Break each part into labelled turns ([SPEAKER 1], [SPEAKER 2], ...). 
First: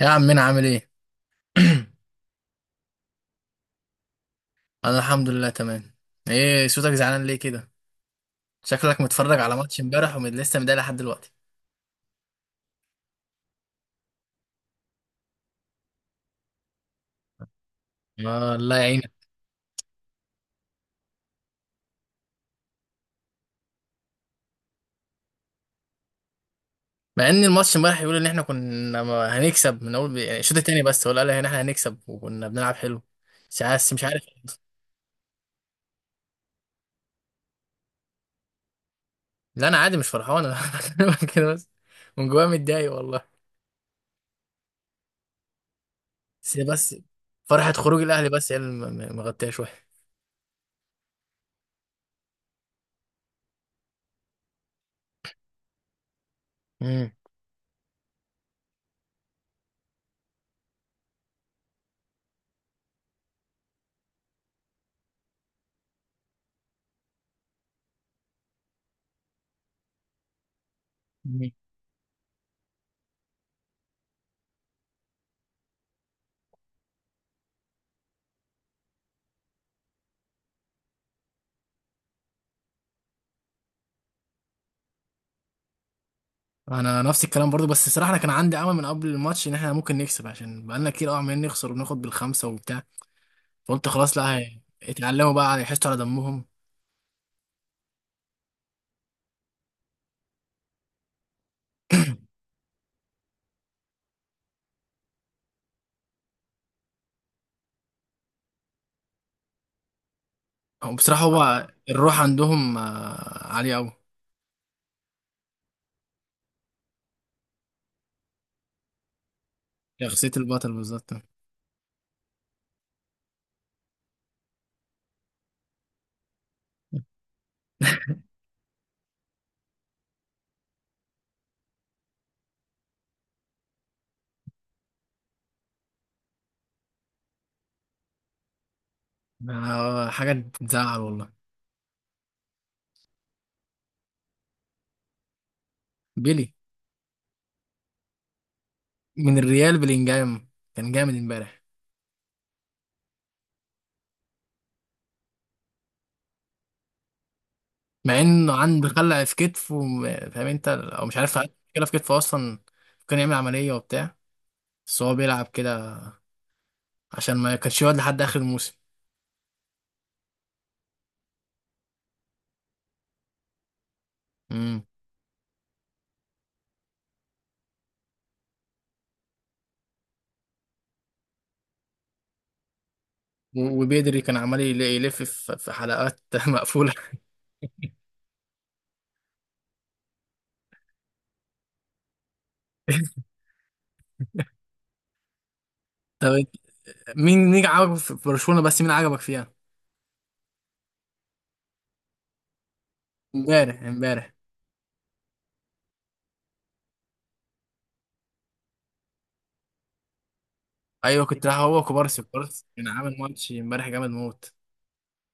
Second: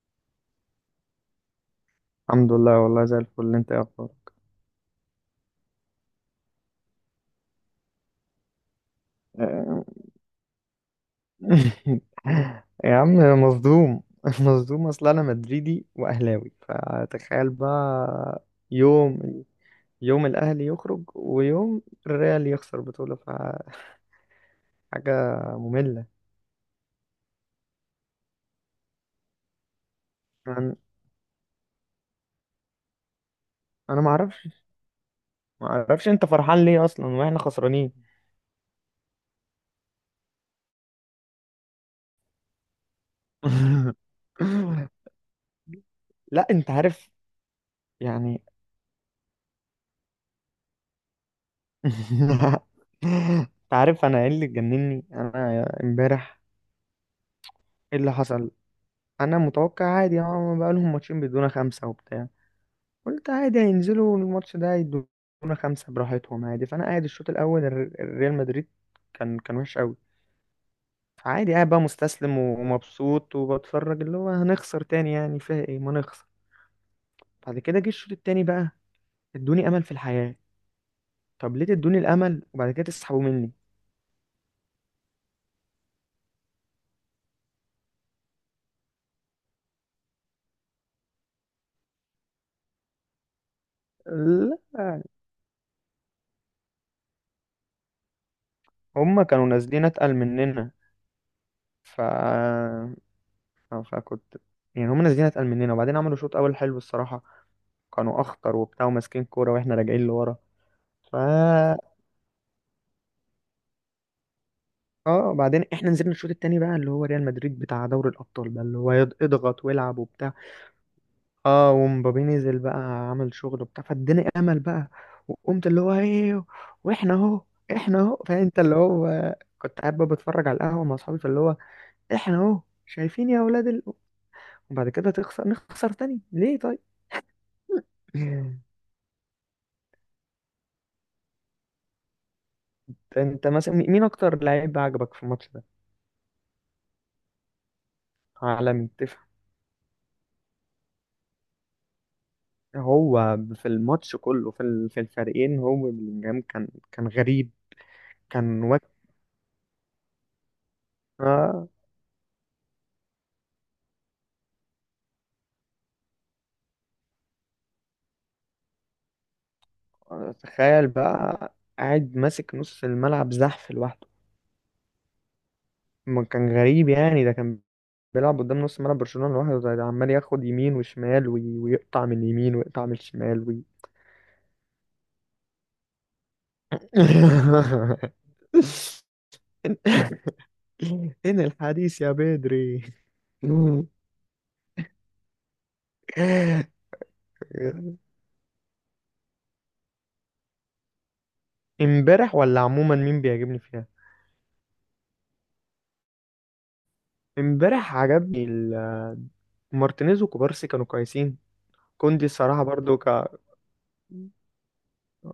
[SPEAKER 1] يا عم، مين عامل ايه؟
[SPEAKER 2] الحمد لله، والله زي الفل. انت ايه اخبارك؟
[SPEAKER 1] انا الحمد لله تمام. ايه صوتك زعلان ليه كده؟ شكلك متفرج على ماتش
[SPEAKER 2] آه.
[SPEAKER 1] امبارح ولسه مضايق لحد دلوقتي.
[SPEAKER 2] يا عم، مصدوم. مصدوم، اصل انا مدريدي واهلاوي، فتخيل بقى.
[SPEAKER 1] آه، الله يعينك.
[SPEAKER 2] يوم يوم الاهلي يخرج ويوم الريال يخسر بطولة، فحاجة مملة.
[SPEAKER 1] مع ان الماتش امبارح يقول ان احنا كنا هنكسب من اول، يعني الشوط
[SPEAKER 2] انا
[SPEAKER 1] التاني بس، ولا قال ان احنا هنكسب وكنا بنلعب حلو. مش عارف،
[SPEAKER 2] انا
[SPEAKER 1] مش
[SPEAKER 2] ما
[SPEAKER 1] عارف.
[SPEAKER 2] اعرفش. انت فرحان ليه اصلا واحنا خسرانين؟
[SPEAKER 1] لا، انا عادي مش فرحان، انا بكلمك كده بس. من جوايا متضايق والله.
[SPEAKER 2] لا،
[SPEAKER 1] بس
[SPEAKER 2] انت
[SPEAKER 1] بس
[SPEAKER 2] عارف.
[SPEAKER 1] فرحة خروج الاهلي
[SPEAKER 2] يعني.
[SPEAKER 1] بس هي اللي مغطيه شويه.
[SPEAKER 2] انت عارف انا ايه اللي جنني انا امبارح؟ ايه اللي حصل؟ انا متوقع، عادي، اه، بقى لهم ماتشين بيدونا خمسه وبتاع. قلت عادي هينزلوا الماتش ده يدونا خمسه براحتهم عادي. فانا قاعد الشوط الاول، الريال مدريد كان وحش قوي.
[SPEAKER 1] مم.
[SPEAKER 2] فعادي قاعد بقى مستسلم ومبسوط وبتفرج، اللي هو هنخسر تاني، يعني فيها ايه ما نخسر. بعد كده جه الشوط التاني بقى، ادوني امل في الحياه. طب ليه تدوني الامل وبعد كده تسحبوا مني؟
[SPEAKER 1] انا نفس الكلام برضو، بس الصراحه انا كان عندي امل من قبل الماتش ان احنا ممكن نكسب، عشان بقالنا كتير قوي عمالين نخسر وبناخد بالخمسه وبتاع. فقلت خلاص، لا
[SPEAKER 2] لا،
[SPEAKER 1] اتعلموا بقى يحسوا على دمهم.
[SPEAKER 2] هما كانوا نازلين اتقل مننا. ف فكنت يعني هما نازلين اتقل مننا وبعدين عملوا شوط اول حلو الصراحه، كانوا اخطر وبتاع وماسكين كوره واحنا راجعين لورا.
[SPEAKER 1] هو
[SPEAKER 2] ف
[SPEAKER 1] بصراحه، هو الروح عندهم عاليه قوي.
[SPEAKER 2] اه، بعدين احنا نزلنا الشوط التاني بقى اللي هو ريال مدريد بتاع دوري الابطال بقى، اللي هو اضغط والعب
[SPEAKER 1] شخصيه
[SPEAKER 2] وبتاع.
[SPEAKER 1] البطل بالظبط.
[SPEAKER 2] اه، ومبابي نزل بقى، عمل شغل وبتاع، فاداني امل بقى. وقمت اللي هو ايه، واحنا اهو، احنا اهو فانت اللي هو، كنت قاعد بقى بتفرج على القهوه مع اصحابي، فاللي هو احنا اهو شايفين يا اولاد ال... وبعد كده تخسر، نخسر تاني ليه طيب؟
[SPEAKER 1] آه، حاجه تزعل والله.
[SPEAKER 2] انت مثلا مين اكتر لعيب عجبك في الماتش ده؟
[SPEAKER 1] بيلي.
[SPEAKER 2] عالمي.
[SPEAKER 1] من الريال بلينجهام، كان جامد امبارح.
[SPEAKER 2] هو في الماتش كله، في الفريقين، هو بلينجهام كان غريب.
[SPEAKER 1] مع انه
[SPEAKER 2] كان
[SPEAKER 1] عنده خلع في كتفه وم- فاهم انت او مش عارف؟ عنده
[SPEAKER 2] وقتها.
[SPEAKER 1] مشكله في كتفه اصلا، كان يعمل عمليه وبتاع. بس هو بيلعب كده عشان ما كانش يقعد لحد اخر الموسم.
[SPEAKER 2] تخيل بقى، قاعد ماسك نص الملعب زحف لوحده. ما كان غريب، يعني ده كان بيلعب قدام نص ملعب برشلونة لوحده. ده عمال ياخد يمين وشمال ويقطع من اليمين ويقطع من الشمال وي...
[SPEAKER 1] و- وبيدري كان عمال يلف في حلقات مقفولة.
[SPEAKER 2] إن الحديث يا بدري.
[SPEAKER 1] طب، مين عجبك في برشلونة؟ بس مين عجبك فيها؟
[SPEAKER 2] امبارح ولا عموما مين بيعجبني
[SPEAKER 1] امبارح،
[SPEAKER 2] فيها؟
[SPEAKER 1] امبارح.
[SPEAKER 2] امبارح عجبني مارتينيز وكوبارسي كانوا
[SPEAKER 1] ايوه،
[SPEAKER 2] كويسين.
[SPEAKER 1] كنت رايح، هو كوبارسي،
[SPEAKER 2] كوندي الصراحة
[SPEAKER 1] كوبارسي كان
[SPEAKER 2] برضو
[SPEAKER 1] عامل
[SPEAKER 2] ك...
[SPEAKER 1] ماتش امبارح جامد موت.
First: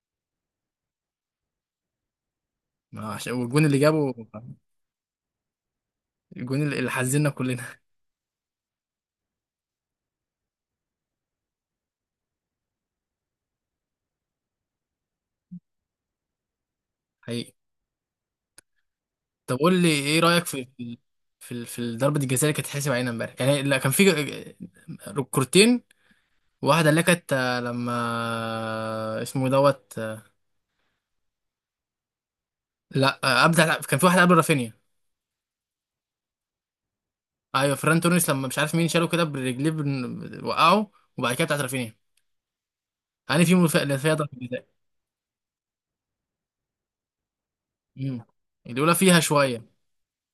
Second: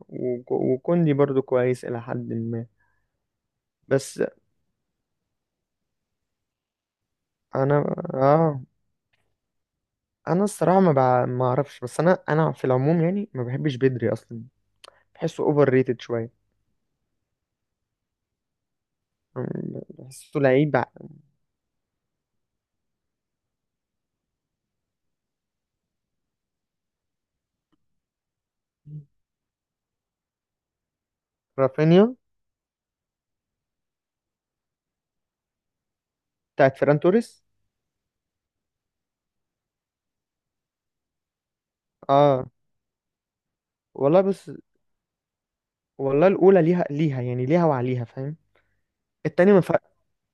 [SPEAKER 2] وكوندي برضو كويس إلى حد ما.
[SPEAKER 1] ما عشان والجون اللي جابه،
[SPEAKER 2] بس
[SPEAKER 1] الجون اللي حزننا
[SPEAKER 2] أنا،
[SPEAKER 1] كلنا.
[SPEAKER 2] آه، أنا الصراحة ما بع... ما أعرفش. بس أنا في العموم يعني ما بحبش بدري أصلا، بحسه أوفر ريتد شوية.
[SPEAKER 1] حقيقي. طب قول لي، ايه
[SPEAKER 2] بحسه
[SPEAKER 1] رأيك في
[SPEAKER 2] لعيب
[SPEAKER 1] في في, في ضربة الجزاء اللي كانت حسب علينا امبارح؟ يعني لا، كان في كورتين. واحدة اللي كانت لما اسمه دوت
[SPEAKER 2] رافينيا.
[SPEAKER 1] لا، ابدع. كان في واحدة قبل رافينيا.
[SPEAKER 2] بتاعت فيران توريس.
[SPEAKER 1] ايوه، فران توريس، لما مش عارف مين شاله كده برجليه وقعه. وبعد كده بتاعت رافينيا.
[SPEAKER 2] آه.
[SPEAKER 1] هاني في اللي فيها
[SPEAKER 2] والله
[SPEAKER 1] ضربه
[SPEAKER 2] بس،
[SPEAKER 1] جزاء.
[SPEAKER 2] والله الأولى ليها، ليها يعني، ليها وعليها،
[SPEAKER 1] امم.
[SPEAKER 2] فاهم.
[SPEAKER 1] الاولى فيها
[SPEAKER 2] التانية ما
[SPEAKER 1] شويه.
[SPEAKER 2] فيها.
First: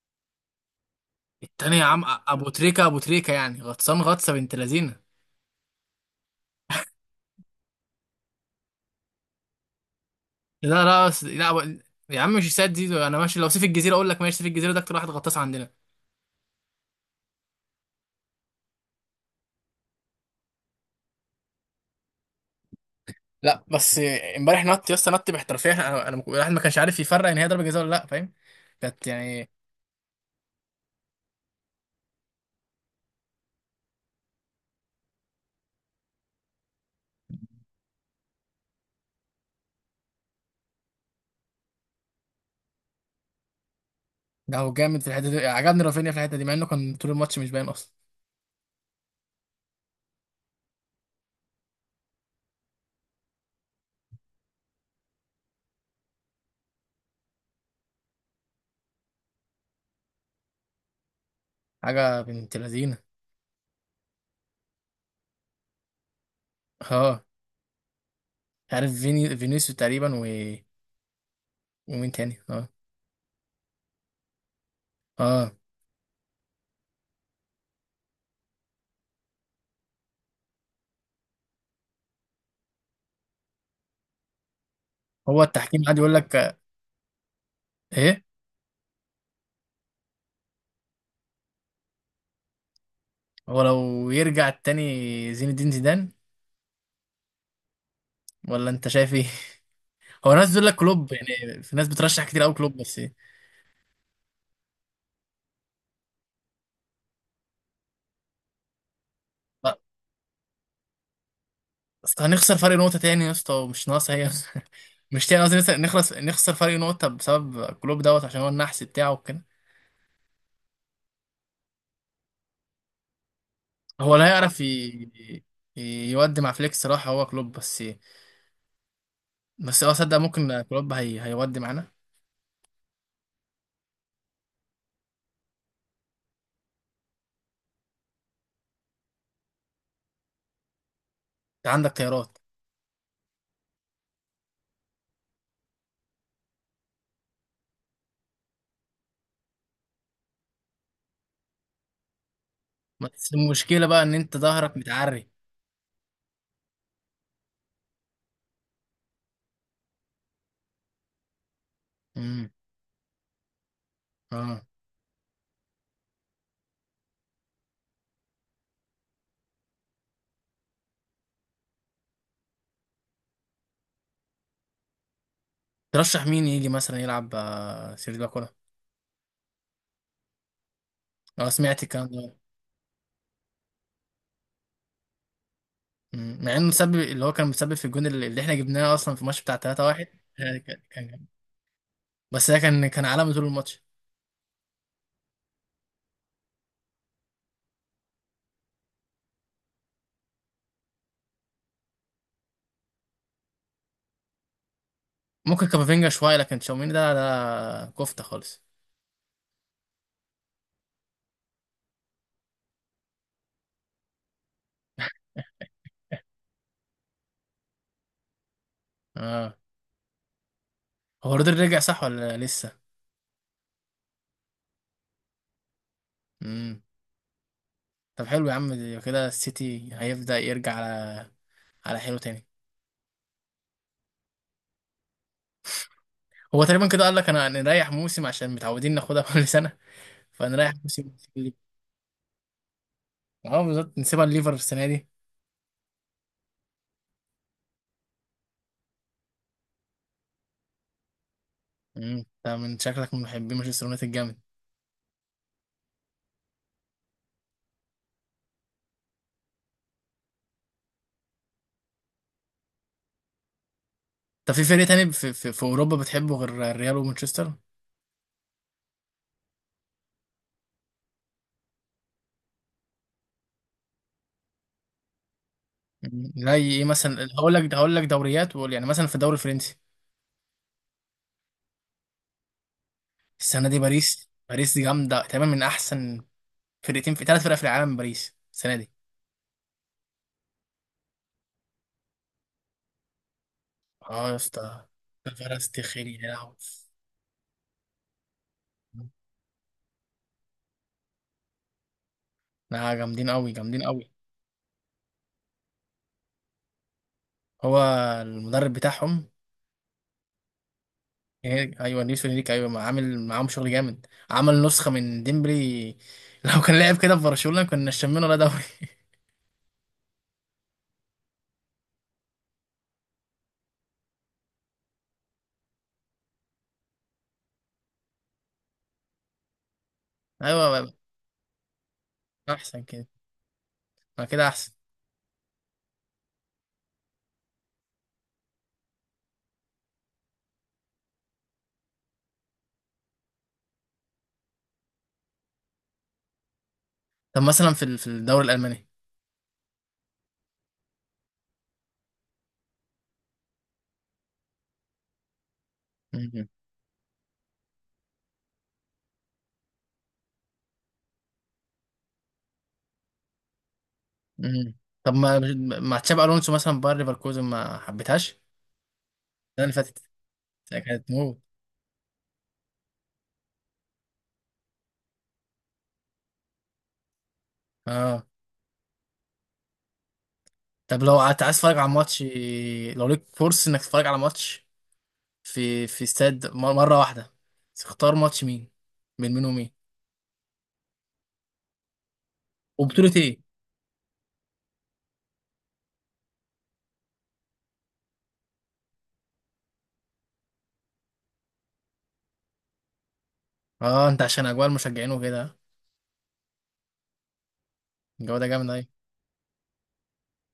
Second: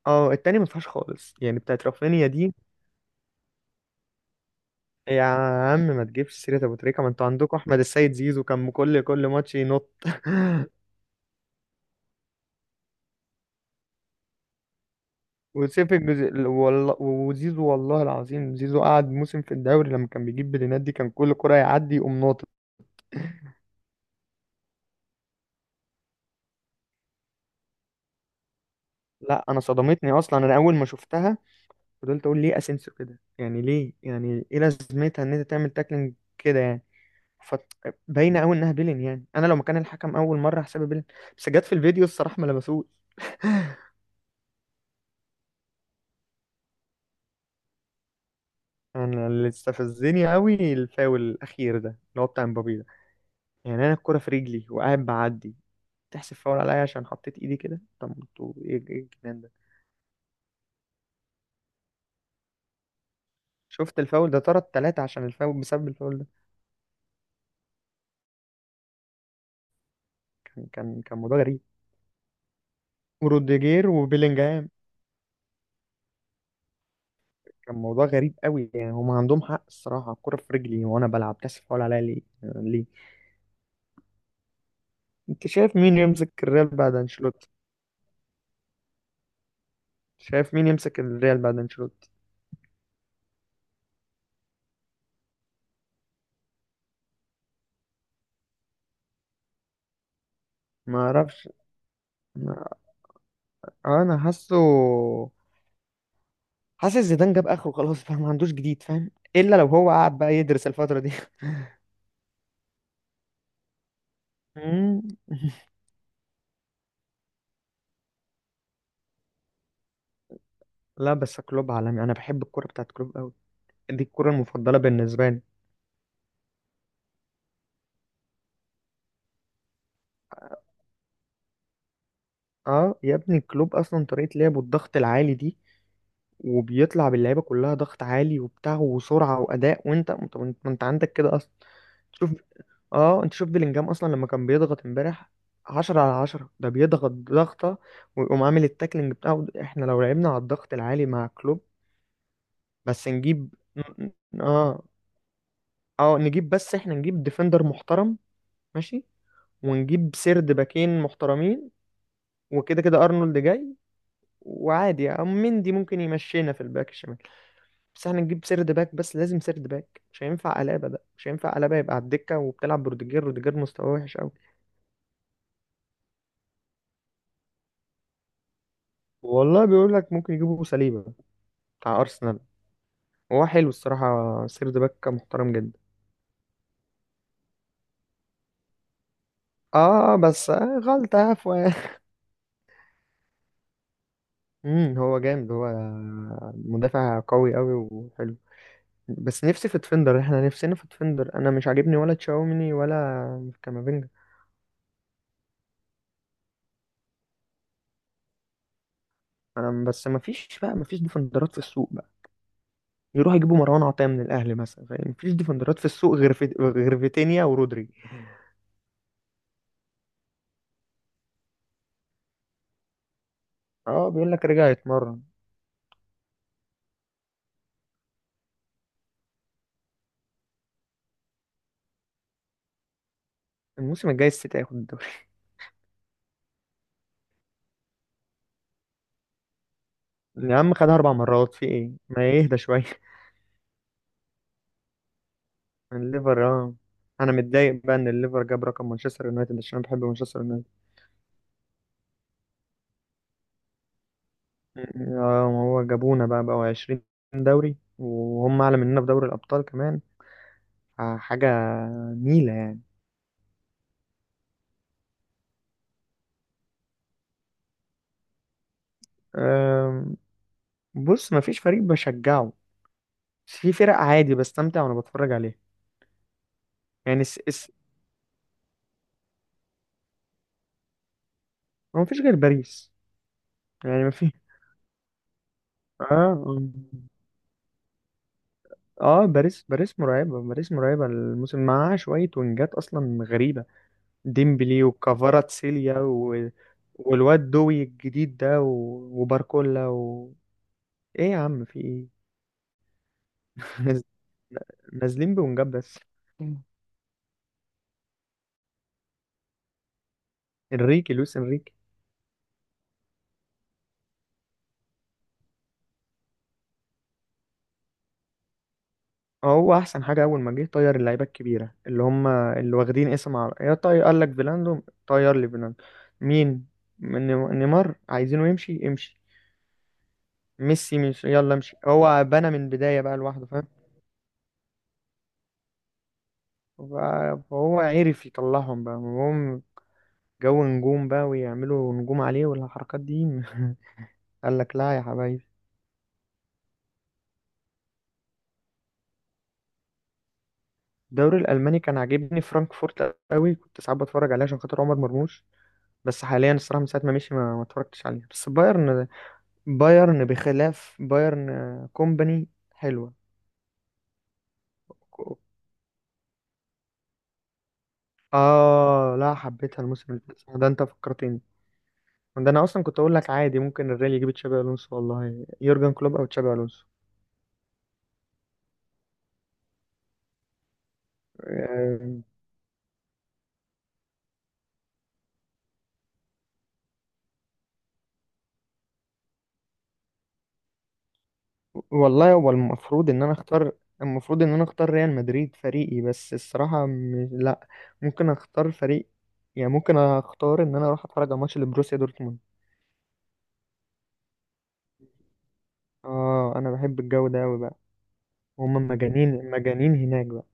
[SPEAKER 2] اه، التانية ما فيهاش خالص، يعني
[SPEAKER 1] التانية يا
[SPEAKER 2] بتاعت
[SPEAKER 1] عم،
[SPEAKER 2] رافينيا
[SPEAKER 1] ابو
[SPEAKER 2] دي.
[SPEAKER 1] تريكه، ابو تريكه يعني غطسان غطسه بنت لذينه.
[SPEAKER 2] يا عم ما تجيبش سيرة ابو تريكة، ما انتوا عندكم احمد السيد زيزو، كان كل ماتش ينط.
[SPEAKER 1] لا، لا، لا يا عم مش ساد دي، ده انا ماشي، لو سيف الجزيره اقول لك ماشي. سيف الجزيره ده اكتر واحد غطاس عندنا.
[SPEAKER 2] والله، وزيزو والله العظيم، زيزو قعد موسم في الدوري لما كان بيجيب بلينات دي كان كل كرة يعدي يقوم ناطط.
[SPEAKER 1] لا بس. امبارح نط يا اسطى، نط باحترافيه. انا الواحد ما كانش عارف يفرق ان هي ضربه جزاء ولا لا، فاهم. كانت
[SPEAKER 2] لا
[SPEAKER 1] يعني.
[SPEAKER 2] انا صدمتني اصلا، انا اول ما شفتها فضلت اقول ليه اسينسيو كده؟ يعني ليه؟ يعني ايه لازمتها ان انت تعمل تاكلينج كده يعني؟ فباينه قوي انها بيلين، يعني انا لو مكان الحكم اول مره هحسبها بيلين. بس جت في الفيديو الصراحه ما لمسوش.
[SPEAKER 1] ده هو جامد في الحته دي، عجبني رافينيا في الحته دي مع انه كان طول الماتش مش باين اصلا.
[SPEAKER 2] انا اللي استفزني قوي الفاول الاخير ده اللي هو بتاع مبابي ده. يعني انا الكرة في رجلي وقاعد بعدي تحسب فاول عليا عشان حطيت ايدي كده؟ طب انتوا ايه، ايه الجنان ده؟
[SPEAKER 1] حاجه بنت لذينه.
[SPEAKER 2] شفت الفاول ده طرد ثلاثة عشان الفاول، بسبب الفاول ده.
[SPEAKER 1] اه، عارف فينيسيو تقريبا و...
[SPEAKER 2] كان موضوع غريب.
[SPEAKER 1] ومين تاني؟ اه.
[SPEAKER 2] وروديجير وبيلينجهام،
[SPEAKER 1] اه،
[SPEAKER 2] كان موضوع غريب قوي. يعني هم عندهم حق الصراحة، الكرة في رجلي وانا بلعب تحسب فاول عليا ليه؟ ليه؟
[SPEAKER 1] هو
[SPEAKER 2] انت شايف
[SPEAKER 1] التحكيم قاعد
[SPEAKER 2] مين
[SPEAKER 1] يقول
[SPEAKER 2] يمسك
[SPEAKER 1] لك
[SPEAKER 2] الريال بعد انشيلوتي؟
[SPEAKER 1] ايه.
[SPEAKER 2] شايف مين يمسك الريال بعد انشيلوتي؟
[SPEAKER 1] هو لو يرجع التاني زين الدين زيدان، ولا انت شايف ايه؟ هو ناس بتقول لك
[SPEAKER 2] ما
[SPEAKER 1] كلوب،
[SPEAKER 2] اعرفش.
[SPEAKER 1] يعني في ناس بترشح كتير قوي
[SPEAKER 2] ما-
[SPEAKER 1] كلوب، بس إيه؟
[SPEAKER 2] انا حاسه، حاسس زيدان جاب اخره خلاص، فاهم؟ ما عندوش جديد، فاهم؟ الا لو
[SPEAKER 1] لا،
[SPEAKER 2] هو قعد بقى يدرس الفتره دي.
[SPEAKER 1] أصل هنخسر فرق نقطة تاني يا اسطى، ومش ناقصة هي.
[SPEAKER 2] مم.
[SPEAKER 1] مش تاني قصدي نخسر، نخسر فرق نقطة بسبب كلوب دوت، عشان هو النحس بتاعه وكده.
[SPEAKER 2] لا، بس كلوب عالمي، انا بحب الكوره بتاعت كلوب قوي. دي
[SPEAKER 1] هو لا
[SPEAKER 2] الكوره
[SPEAKER 1] يعرف
[SPEAKER 2] المفضله بالنسبه لي.
[SPEAKER 1] يودي مع فليكس صراحة، هو كلوب بس إيه؟ بس اه صدق، ممكن كلوب هيودي معانا.
[SPEAKER 2] اه يا ابني كلوب اصلا طريقه لعبه الضغط العالي دي، وبيطلع باللعيبه كلها ضغط عالي وبتاع، وسرعه واداء، وانت انت انت عندك كده اصلا.
[SPEAKER 1] انت عندك
[SPEAKER 2] شوف،
[SPEAKER 1] خيارات.
[SPEAKER 2] اه انت شوف بلينجهام اصلا لما كان بيضغط امبارح عشرة على عشرة، ده بيضغط ضغطة ويقوم عامل التاكلينج بتاعه. احنا لو لعبنا على الضغط العالي مع كلوب، بس
[SPEAKER 1] بس
[SPEAKER 2] نجيب
[SPEAKER 1] المشكلة بقى
[SPEAKER 2] ن-
[SPEAKER 1] إن أنت
[SPEAKER 2] ن-
[SPEAKER 1] ظهرك
[SPEAKER 2] اه
[SPEAKER 1] متعري.
[SPEAKER 2] اه نجيب. بس احنا نجيب ديفندر محترم، ماشي، ونجيب سيرد باكين محترمين.
[SPEAKER 1] امم.
[SPEAKER 2] وكده كده ارنولد جاي،
[SPEAKER 1] اه.
[SPEAKER 2] وعادي او مندي ممكن يمشينا في الباك الشمال. بس احنا نجيب سيرد باك، بس لازم سيرد باك. مش هينفع قلابه، ده مش هينفع قلابه، يبقى على الدكه وبتلعب بروديجير. روديجير مستواه وحش قوي.
[SPEAKER 1] ترشح مين يجي مثلا يلعب سيرجي باكولا؟
[SPEAKER 2] والله بيقول لك ممكن يجيبوا سليبه
[SPEAKER 1] اه، سمعت
[SPEAKER 2] بتاع
[SPEAKER 1] الكلام ده.
[SPEAKER 2] ارسنال، هو حلو الصراحه، سيرد باك محترم جدا.
[SPEAKER 1] مم. مع إنه مسبب، اللي هو كان مسبب في الجون اللي إحنا جبناه أصلا في الماتش بتاع 3-1.
[SPEAKER 2] اه بس،
[SPEAKER 1] ده
[SPEAKER 2] آه،
[SPEAKER 1] كان
[SPEAKER 2] غلطه
[SPEAKER 1] جامد.
[SPEAKER 2] عفوا.
[SPEAKER 1] بس ده كان عالمي طول الماتش.
[SPEAKER 2] امم، هو جامد، هو مدافع قوي قوي وحلو. بس نفسي في تفندر، احنا نفسنا في تفندر. انا مش عاجبني ولا تشاوميني ولا كامافينجا.
[SPEAKER 1] ممكن كامافينجا شوية لكن تشاوميني ده كفتة خالص.
[SPEAKER 2] انا بس ما فيش بقى، ما فيش ديفندرات في السوق بقى. يروحوا يجيبوا مروان عطية من الاهلي مثلا، فاهم؟ ما فيش ديفندرات في السوق غير في... غير فيتينيا ورودري.
[SPEAKER 1] اه. هو رودري رجع صح ولا لسه؟
[SPEAKER 2] اه بيقول لك رجع يتمرن.
[SPEAKER 1] امم. طب حلو يا عم، دي كده السيتي هيبدأ يرجع على حلو تاني.
[SPEAKER 2] الموسم الجاي السيتي هياخد الدوري.
[SPEAKER 1] هو تقريبا كده قال لك انا نريح موسم، عشان متعودين ناخدها كل سنه،
[SPEAKER 2] يا
[SPEAKER 1] فنريح
[SPEAKER 2] عم خدها اربع
[SPEAKER 1] نسيب.
[SPEAKER 2] مرات في ايه، ما يهدى شويه.
[SPEAKER 1] اه بالظبط، نسيبها الليفر في السنه دي.
[SPEAKER 2] الليفر، اه. انا متضايق بقى ان الليفر جاب رقم مانشستر يونايتد، عشان أنا بحب مانشستر يونايتد.
[SPEAKER 1] مم. انت من شكلك من محبين مانشستر يونايتد جامد.
[SPEAKER 2] آه، ما هو جابونا بقى بقوا 20 دوري، وهم أعلى مننا في دوري الأبطال كمان. حاجة نيلة يعني.
[SPEAKER 1] طب في فريق تاني في اوروبا بتحبه غير الريال ومانشستر؟
[SPEAKER 2] آم، بص مفيش فريق بشجعه، بس في فرق عادي بستمتع وأنا بتفرج عليها.
[SPEAKER 1] مم. زي ايه
[SPEAKER 2] يعني
[SPEAKER 1] مثلا؟
[SPEAKER 2] اس
[SPEAKER 1] هقول
[SPEAKER 2] اس
[SPEAKER 1] لك هقول لك دوريات وقول، يعني مثلا في الدوري الفرنسي.
[SPEAKER 2] هو مفيش غير باريس.
[SPEAKER 1] السنه دي
[SPEAKER 2] يعني
[SPEAKER 1] باريس،
[SPEAKER 2] مفيش.
[SPEAKER 1] باريس دي جامده تقريبا من احسن
[SPEAKER 2] اه.
[SPEAKER 1] فرقتين في 3 فرق في العالم، باريس السنه دي.
[SPEAKER 2] اه باريس، باريس مرعبة، باريس مرعبة. الموسم معاها شوية وينجات أصلا غريبة.
[SPEAKER 1] اه يا
[SPEAKER 2] ديمبلي
[SPEAKER 1] اسطى، فرس
[SPEAKER 2] وكفاراتسيليا
[SPEAKER 1] تخيري يا
[SPEAKER 2] و...
[SPEAKER 1] لهوي.
[SPEAKER 2] والواد دوي الجديد ده و... وباركولا و... ايه يا عم في ايه؟
[SPEAKER 1] لا، جامدين قوي، جامدين
[SPEAKER 2] ناز-
[SPEAKER 1] قوي.
[SPEAKER 2] نازلين بونجاب بس.
[SPEAKER 1] هو المدرب بتاعهم؟
[SPEAKER 2] انريكي، لويس انريكي.
[SPEAKER 1] إيه، ايوه نيسو ليك، ايوه ما عامل معاهم شغل جامد، عمل نسخه من ديمبلي لو كان لعب كده في برشلونه كنا شمينا ولا دوري.
[SPEAKER 2] اه، هو احسن حاجه اول ما جه طير اللعيبه الكبيره اللي هم اللي واخدين اسم، على يا طير، قال لك فيلاندو، طير لي فيلاندو. مين؟ من؟ نيمار عايزينه يمشي، يمشي.
[SPEAKER 1] ايوه
[SPEAKER 2] ميسي، مش يلا امشي. هو بنى من
[SPEAKER 1] احسن
[SPEAKER 2] البدايه
[SPEAKER 1] كده،
[SPEAKER 2] بقى لوحده، فاهم؟
[SPEAKER 1] ما كده احسن.
[SPEAKER 2] ف- فهو عرف يطلعهم بقى، هم جو نجوم بقى ويعملوا نجوم عليه والحركات دي. قال لك لا يا حبايبي.
[SPEAKER 1] طب مثلا في الدوري الالماني.
[SPEAKER 2] الدوري الالماني كان عاجبني فرانكفورت قوي، كنت ساعات بتفرج عليه عشان خاطر عمر مرموش. بس
[SPEAKER 1] مم.
[SPEAKER 2] حاليا الصراحه من ساعه ما مشي ما اتفرجتش عليه، بس بايرن. بايرن، بخلاف بايرن، آه، كومباني حلوه.
[SPEAKER 1] مم. طب
[SPEAKER 2] كو-
[SPEAKER 1] ما مع تشابي الونسو مثلا باير ليفركوزن، ما حبيتهاش؟
[SPEAKER 2] اه لا،
[SPEAKER 1] السنه اللي
[SPEAKER 2] حبيتها
[SPEAKER 1] فاتت
[SPEAKER 2] الموسم اللي فات، صح، ده انت
[SPEAKER 1] كانت موت.
[SPEAKER 2] فكرتني. ده انا اصلا كنت اقول لك عادي ممكن الريال يجيب تشابي الونسو، والله يورجن كلوب او تشابي الونسو.
[SPEAKER 1] اه. طب لو عايز تتفرج على
[SPEAKER 2] آه،
[SPEAKER 1] ماتش، لو ليك فرصه انك تتفرج على ماتش في استاد مره واحده، تختار ماتش مين؟ من مين ومين؟
[SPEAKER 2] والله هو المفروض
[SPEAKER 1] وبطوله
[SPEAKER 2] ان انا
[SPEAKER 1] ايه؟
[SPEAKER 2] اختار، المفروض ان انا اختار ريال مدريد فريقي، بس الصراحة م... لا، ممكن اختار فريق. يعني ممكن اختار ان انا اروح اتفرج على ماتش لبروسيا دورتموند.
[SPEAKER 1] اه، انت عشان اجواء المشجعين وكده.
[SPEAKER 2] اه انا بحب الجو ده قوي بقى،
[SPEAKER 1] الجو ده جامد
[SPEAKER 2] هما
[SPEAKER 1] اهي.
[SPEAKER 2] مجانين، مجانين هناك بقى.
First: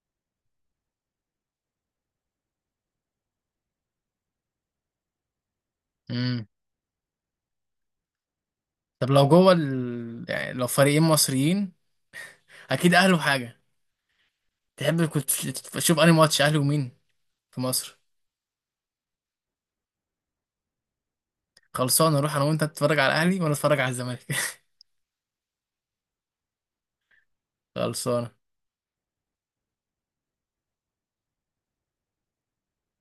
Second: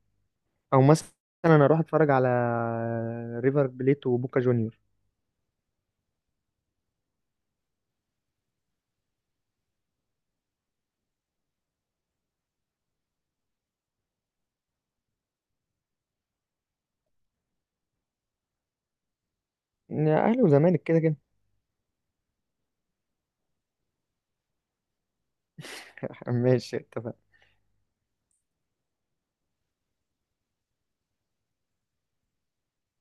[SPEAKER 2] او مثلا انا اروح اتفرج على ريفر بليت وبوكا جونيور.
[SPEAKER 1] امم. طب لو جوه يعني لو فريقين مصريين، اكيد اهلي وحاجه. تحب كنت تشوف انهي ماتش اهلي ومين في مصر؟
[SPEAKER 2] يعني اهلي وزمالك كده كده.
[SPEAKER 1] خلصانه، نروح انا وانت، تتفرج على الاهلي وانا اتفرج على الزمالك.
[SPEAKER 2] ماشي، اتفقنا.
[SPEAKER 1] خلصانه.